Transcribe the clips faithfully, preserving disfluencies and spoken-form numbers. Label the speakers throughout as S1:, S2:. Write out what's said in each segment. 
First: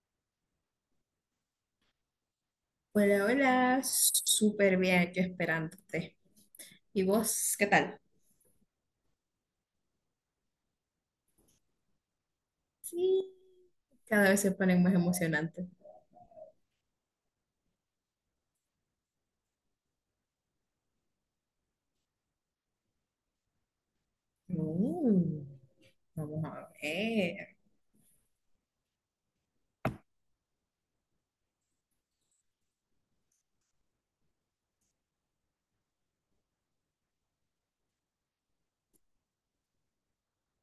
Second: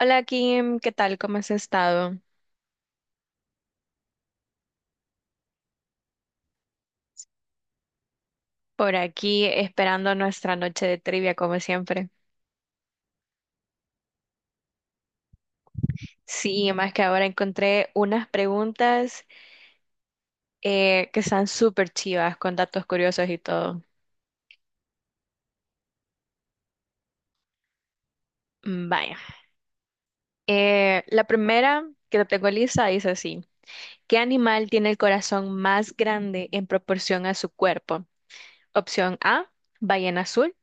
S1: Hola Kim, ¿qué tal? ¿Cómo has estado?
S2: Hola, hola, súper bien, yo esperándote. ¿Y vos, qué tal?
S1: Por aquí esperando nuestra noche de trivia como siempre.
S2: Sí, cada vez se ponen más emocionantes.
S1: Sí, más que ahora encontré unas preguntas eh, que están súper chivas con datos curiosos y todo.
S2: Uh, vamos a ver.
S1: Mm, vaya. Eh, la primera que te tengo lista dice así. ¿Qué animal tiene el corazón más grande en proporción a su cuerpo? Opción A, ballena azul.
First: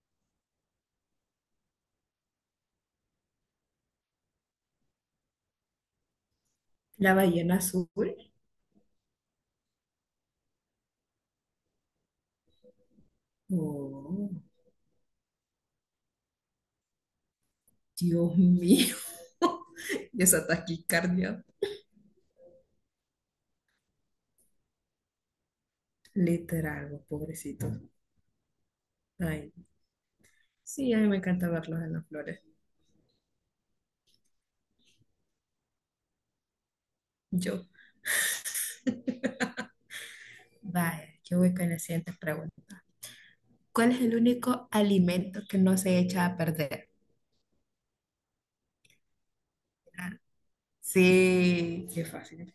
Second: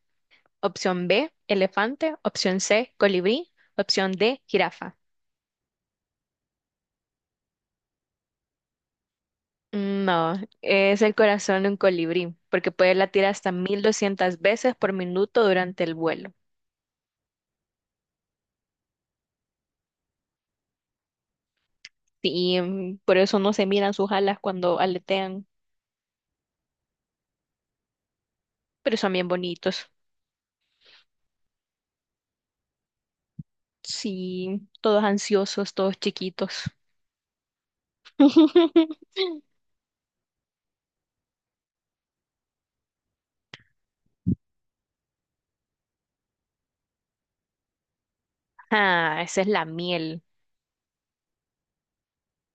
S1: Opción B, elefante. Opción C, colibrí. Opción D, jirafa.
S2: La ballena azul.
S1: Mm, no, es el corazón de un colibrí, porque puede latir hasta mil
S2: Oh,
S1: doscientas veces por minuto durante el vuelo.
S2: Dios mío. Y esa taquicardia.
S1: Y mm, por eso no se miran sus alas cuando aletean,
S2: Literal, vos, pobrecitos.
S1: pero son bien
S2: Ay,
S1: bonitos.
S2: sí, a mí me encanta verlos en las flores.
S1: Sí, todos ansiosos, todos chiquitos.
S2: Yo, vaya, yo voy con la siguiente pregunta. ¿Cuál es el único alimento que no se echa a perder?
S1: Ah, esa es la
S2: Ah,
S1: miel.
S2: sí, qué fácil.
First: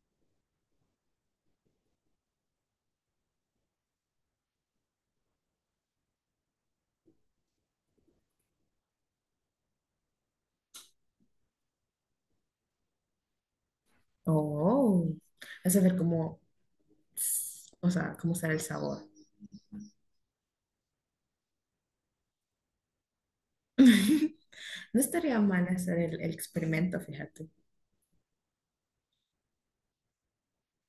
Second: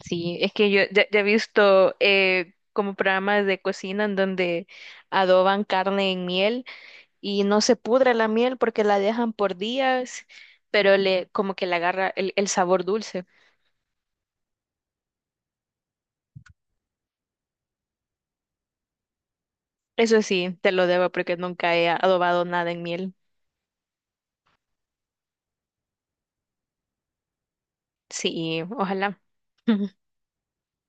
S1: Sí, es que yo ya, ya he visto eh, como programas de cocina en donde adoban carne en miel y no se pudre la miel porque la dejan por días, pero le como que le agarra el, el sabor dulce.
S2: Oh, vas a ver cómo, s- o sea, cómo será el sabor.
S1: Eso sí, te lo debo porque nunca he adobado nada en miel.
S2: No estaría mal hacer el, el experimento, fíjate,
S1: Sí, ojalá.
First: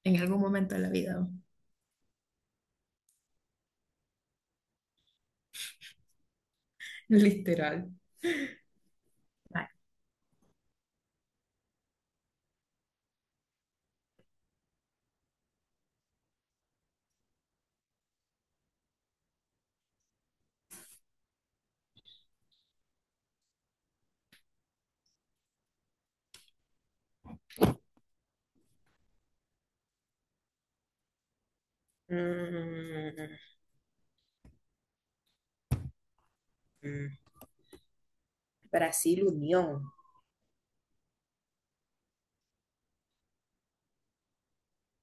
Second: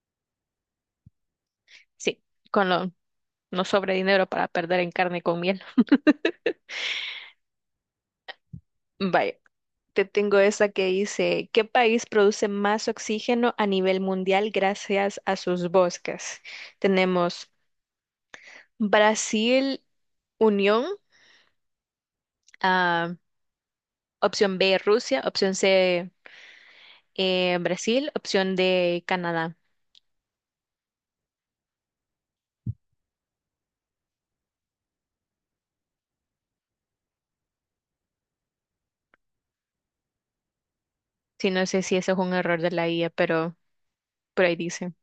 S2: en algún momento de la vida,
S1: Sí, con lo no sobre dinero para perder en carne con miel.
S2: literal.
S1: Vaya,
S2: Ay,
S1: te tengo esa que dice, ¿qué país produce más oxígeno a nivel mundial gracias a sus bosques? Tenemos Brasil, Unión, ah, opción B, Rusia, opción C, eh, Brasil, opción de Canadá.
S2: Mm, mm. Brasil Unión.
S1: Sí, no sé si eso es un error de la I A, pero por ahí dice.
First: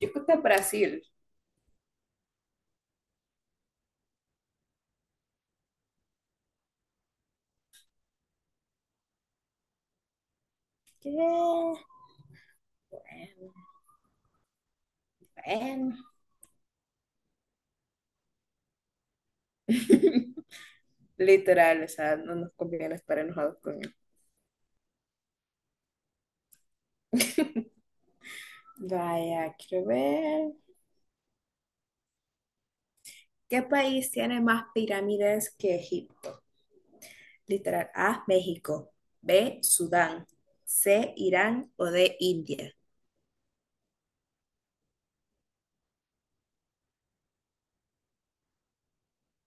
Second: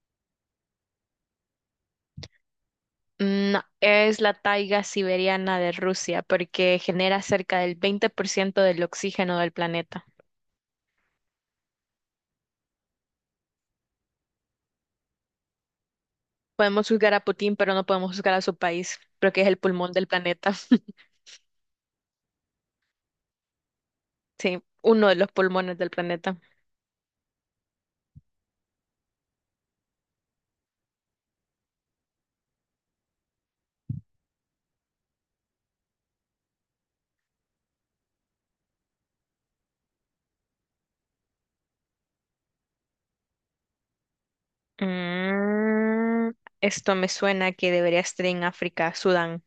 S2: Yo creo que Brasil.
S1: Mm, no, es la taiga siberiana de Rusia porque genera cerca del veinte por ciento del oxígeno del planeta.
S2: ¿Qué? Bueno.
S1: Podemos juzgar a Putin, pero no podemos juzgar a su país, porque es el pulmón del planeta.
S2: Literal, o sea, no nos conviene estar enojados con él.
S1: Sí, uno de los pulmones del planeta.
S2: Vaya, quiero ver. ¿Qué país tiene más pirámides que Egipto? Literal. A, México. B, Sudán. C, Irán o D, India.
S1: Mm, Esto me suena que debería estar en África, Sudán.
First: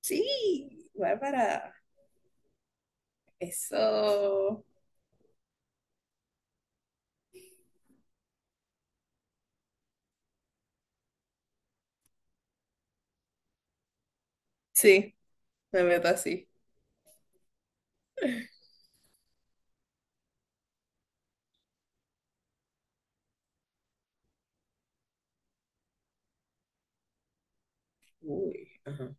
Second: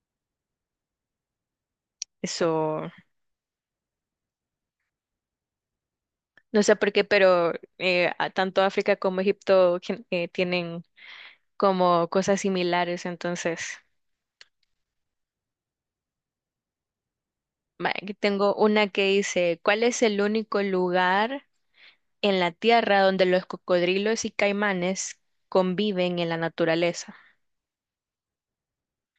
S2: Sí, Bárbara.
S1: Eso,
S2: Eso.
S1: no sé por qué, pero eh, a- tanto África como Egipto gen- eh, tienen como cosas similares. Entonces,
S2: Sí, la verdad sí.
S1: va, aquí tengo una que dice, ¿cuál es el único lugar en la Tierra donde los cocodrilos y caimanes conviven en la naturaleza?
S2: Uy, ajá.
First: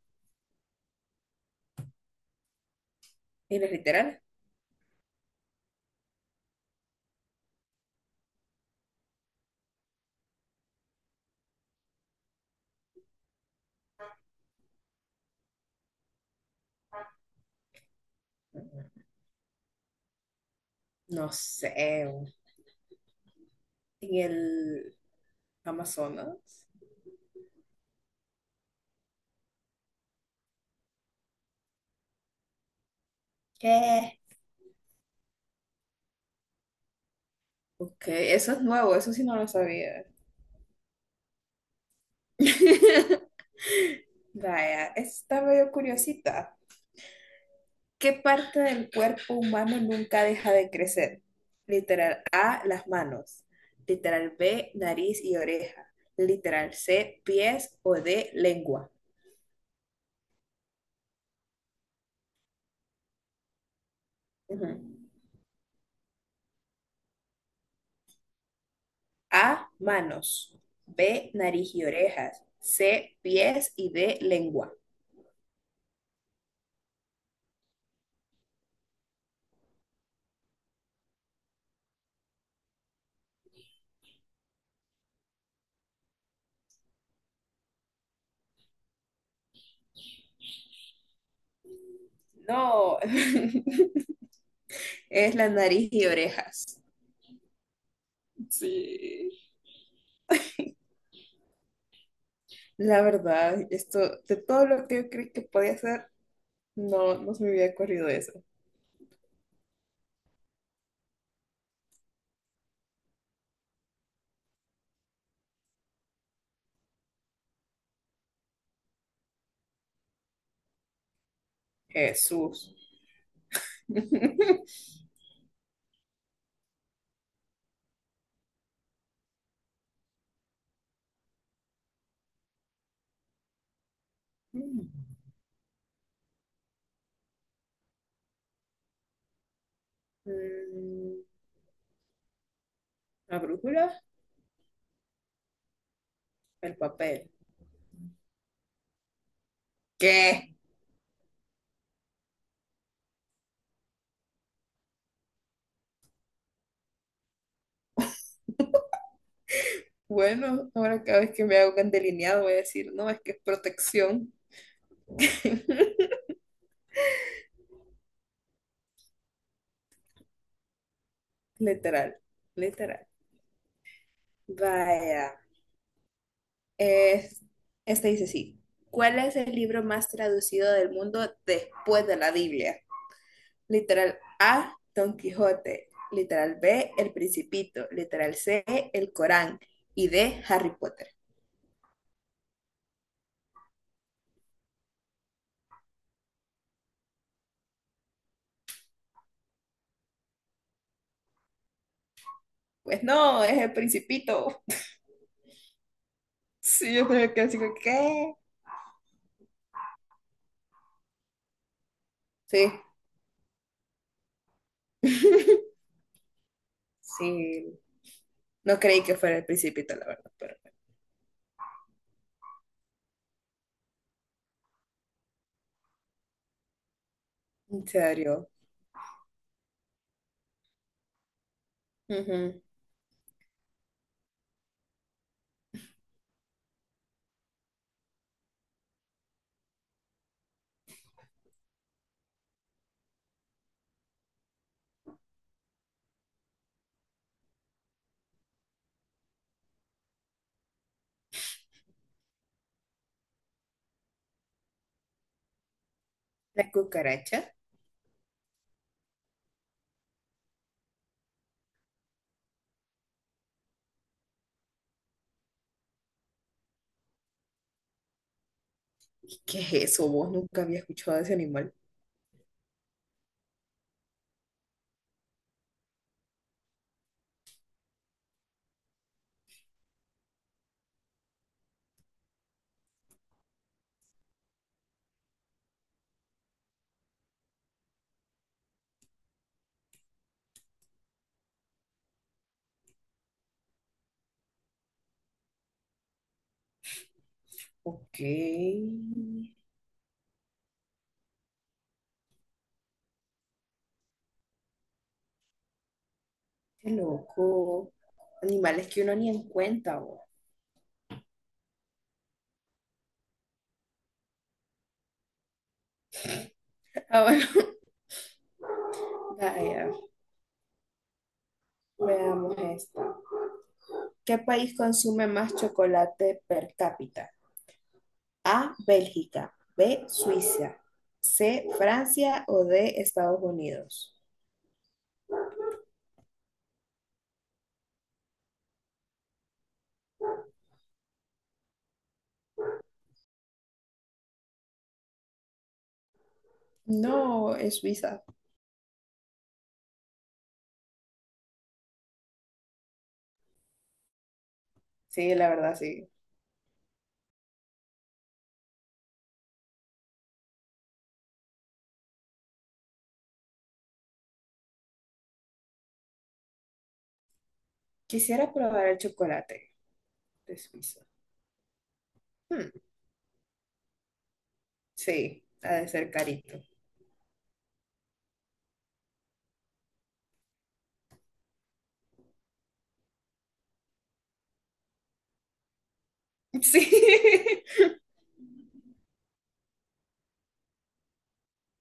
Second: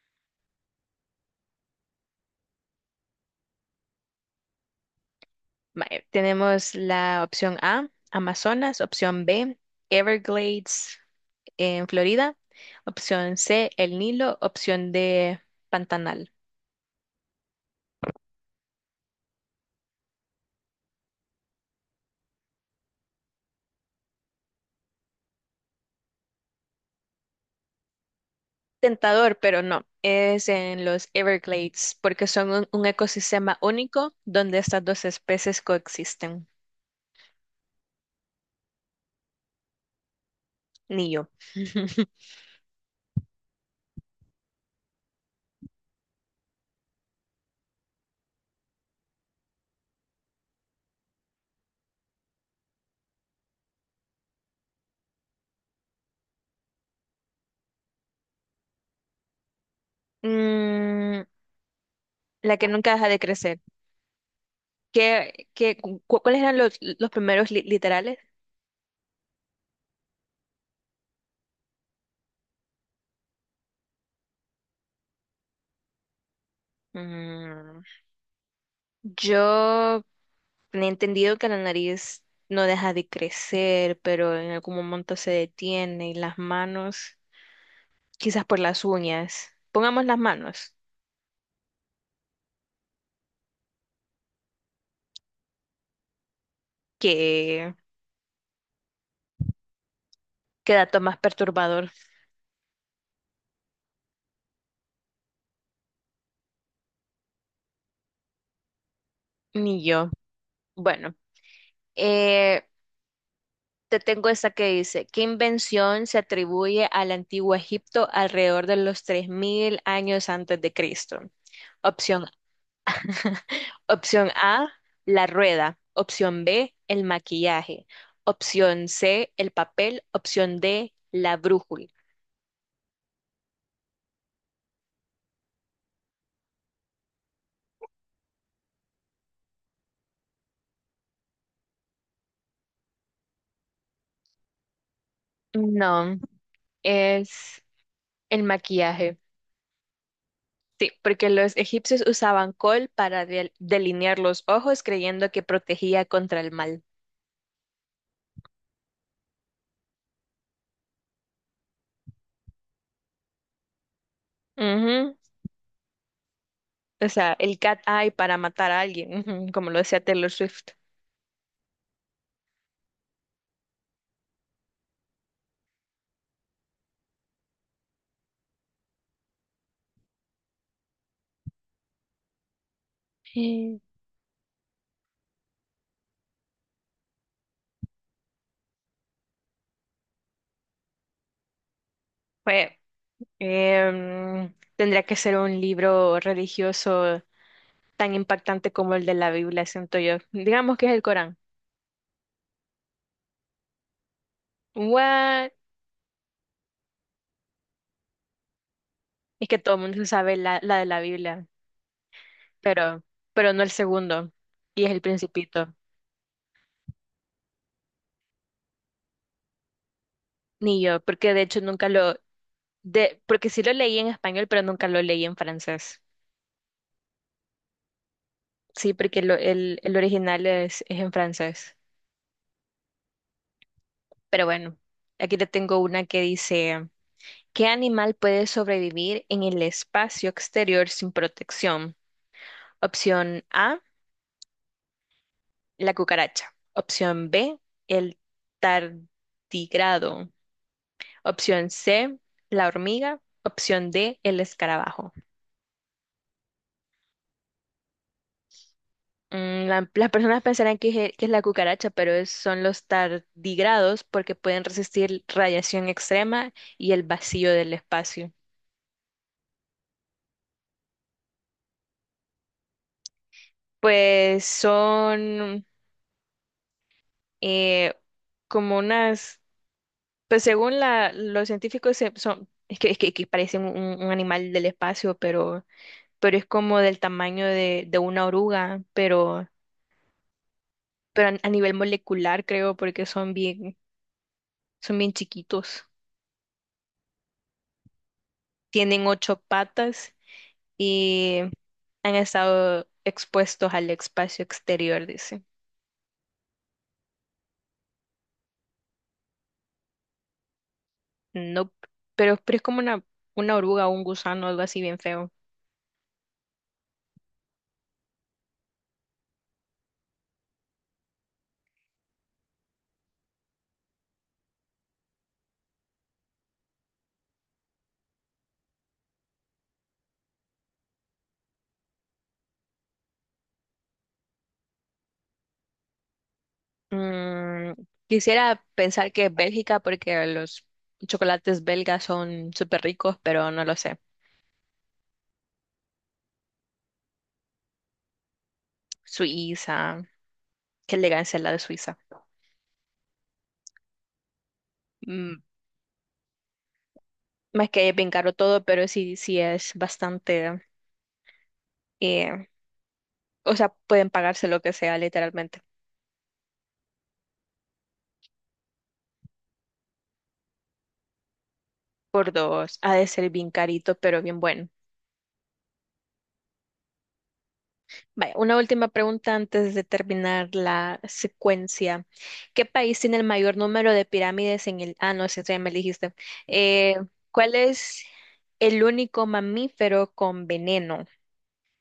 S2: ¿Y los literales?
S1: Va, eh, tenemos la opción A, Amazonas, opción B, Everglades en Florida, opción C, el Nilo, opción D, Pantanal.
S2: No sé. En el Amazonas.
S1: Tentador, pero no. Es en los Everglades, porque son un, un ecosistema único
S2: ¿Qué?
S1: donde estas dos especies coexisten.
S2: Ok, eso es nuevo, eso sí no lo sabía.
S1: Ni yo.
S2: Vaya, está medio curiosita. ¿Qué parte del cuerpo humano nunca deja de crecer? Literal A, las manos. Literal B, nariz y oreja. Literal C, pies o D, lengua.
S1: Mm, la que nunca deja de crecer.
S2: Ujú.
S1: ¿Qué, qué, cu- cuáles eran los, los primeros li- literales?
S2: A, manos. B, nariz y orejas. C, pies y D, lengua.
S1: Mm, yo he entendido que la nariz no deja de crecer, pero en algún momento se detiene y las manos, quizás por las uñas. Pongamos las manos,
S2: No, es la nariz y orejas.
S1: qué
S2: Sí.
S1: qué dato más perturbador.
S2: La verdad, esto, de todo lo que yo creí que podía hacer, no, no se me había ocurrido eso.
S1: Ni yo. Bueno, eh, te tengo esta que dice, ¿qué invención se atribuye al antiguo Egipto alrededor de los tres mil años antes de Cristo? Opción,
S2: Jesús.
S1: Opción A, la rueda. Opción B, el maquillaje. Opción C, el papel. Opción D, la brújula.
S2: Mm, mm, la brújula,
S1: No,
S2: el papel.
S1: es el maquillaje.
S2: ¿Qué?
S1: Sí, porque los egipcios usaban col para del- delinear los ojos creyendo que protegía contra el mal.
S2: Bueno, ahora cada vez que me hago un delineado voy a decir, no, es que es protección.
S1: Ujú. O sea, el cat eye para matar a alguien, ujú, como lo decía Taylor Swift.
S2: Literal, literal. Vaya. Es, este dice sí. ¿Cuál es el libro más traducido del mundo después de la Biblia?
S1: Sí.
S2: Literal A, Don Quijote. Literal B, El Principito. Literal C, El Corán. Y D, Harry Potter.
S1: Fue, em, Tendría que ser un libro religioso tan impactante como el de la Biblia, siento yo. Digamos que es el Corán.
S2: Pues no, es El Principito.
S1: What?
S2: Sí, yo también quedé así como, ¿qué?
S1: Es que todo el mundo se sabe la, la de la Biblia,
S2: Sí.
S1: pero, pero no el segundo, y es el Principito,
S2: Sí. No creí que fuera el Principito, la verdad, pero
S1: ni yo, porque de hecho nunca lo, de, porque sí lo leí en español, pero nunca lo leí en francés.
S2: en serio.
S1: Sí, porque lo- el, el original es, es en francés.
S2: Ujú.
S1: Pero bueno, aquí te tengo una que dice, ¿qué animal puede sobrevivir en el espacio exterior sin protección? Opción A, la cucaracha. Opción B, el tardigrado. Opción C, la hormiga. Opción D, el escarabajo.
S2: La cucaracha.
S1: Mm, la- las personas pensarán que, es que es la cucaracha, pero es- son los tardigrados porque pueden resistir radiación extrema y el vacío del espacio.
S2: ¿Qué, qué es eso? Vos nunca había escuchado de ese animal.
S1: Pues son... eh, como unas, pues según la, los científicos se- son, es que, es que, que parecen un, un animal del espacio, pero, pero es como del tamaño de, de una oruga, pero, pero a, a nivel molecular creo, porque son bien, son bien chiquitos.
S2: Ok.
S1: Tienen ocho
S2: Qué
S1: patas y han estado expuestos al espacio exterior, dice.
S2: loco. Animales que uno ni en cuenta, vos.
S1: No, pero, pero es como una, una oruga o un gusano, algo así bien feo.
S2: Ah, bueno. Vaya, veamos esta. ¿Qué país consume más chocolate per cápita? A, Bélgica. B, Suiza. C, Francia o D, Estados Unidos.
S1: Mm, Quisiera pensar que es Bélgica porque los chocolates belgas son súper ricos, pero no lo sé.
S2: No, es Suiza.
S1: Suiza, qué elegancia la de Suiza.
S2: Sí,
S1: Mm,
S2: la verdad, sí.
S1: Más que es bien caro todo, pero sí, sí es bastante, eh, o sea, pueden pagarse lo que sea literalmente
S2: Quisiera probar el chocolate de Suiza.
S1: por
S2: Hmm,
S1: dos. Ha de ser bien carito, pero bien bueno.
S2: sí, ha de ser carito.
S1: Vaya, una última pregunta antes de terminar la secuencia. ¿Qué país tiene el mayor número de pirámides en el... Ah, no, ese ya me elegiste. Eh,
S2: Sí.
S1: ¿Cuál es el único mamífero con veneno?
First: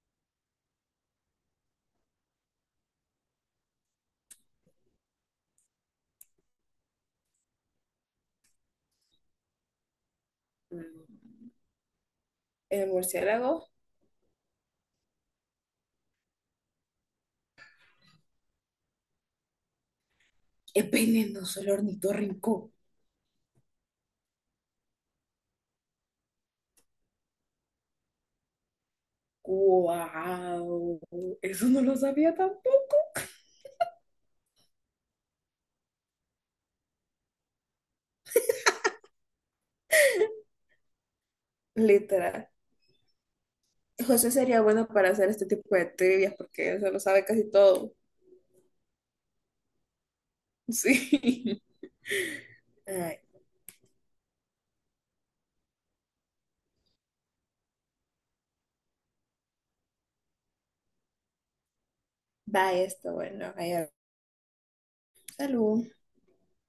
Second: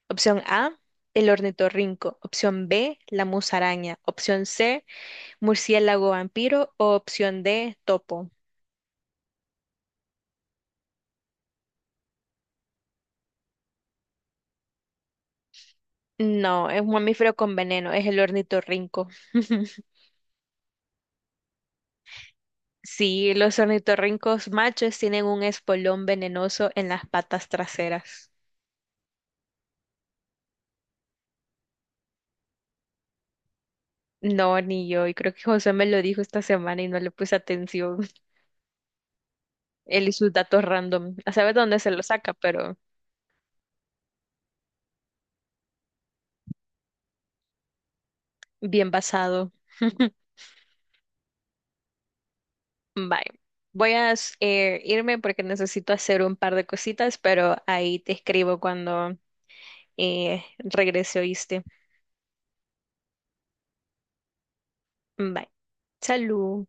S1: Opción A, el ornitorrinco. Opción B, la musaraña. Opción C, murciélago vampiro. O opción D, topo.
S2: Mm, el murciélago
S1: No, es un mamífero con veneno, es el ornitorrinco.
S2: es venenoso, el ornitorrinco.
S1: Sí, los ornitorrincos machos tienen un espolón venenoso en las patas traseras.
S2: ¡Guau! Eso no lo sabía tampoco.
S1: No, ni yo, y creo que José me lo dijo esta semana y no le puse atención. Él y sus datos random. A saber dónde se lo saca,
S2: Literal.
S1: pero
S2: José sería bueno para hacer este tipo de trivias porque él se lo sabe casi todo.
S1: bien basado.
S2: Sí. Ay,
S1: Bye. Voy a eh, irme porque necesito hacer un par de cositas, pero ahí te escribo cuando eh, regrese, ¿oíste?
S2: va esto, bueno. Ahí va.
S1: Bye.
S2: Salud.
S1: Salud.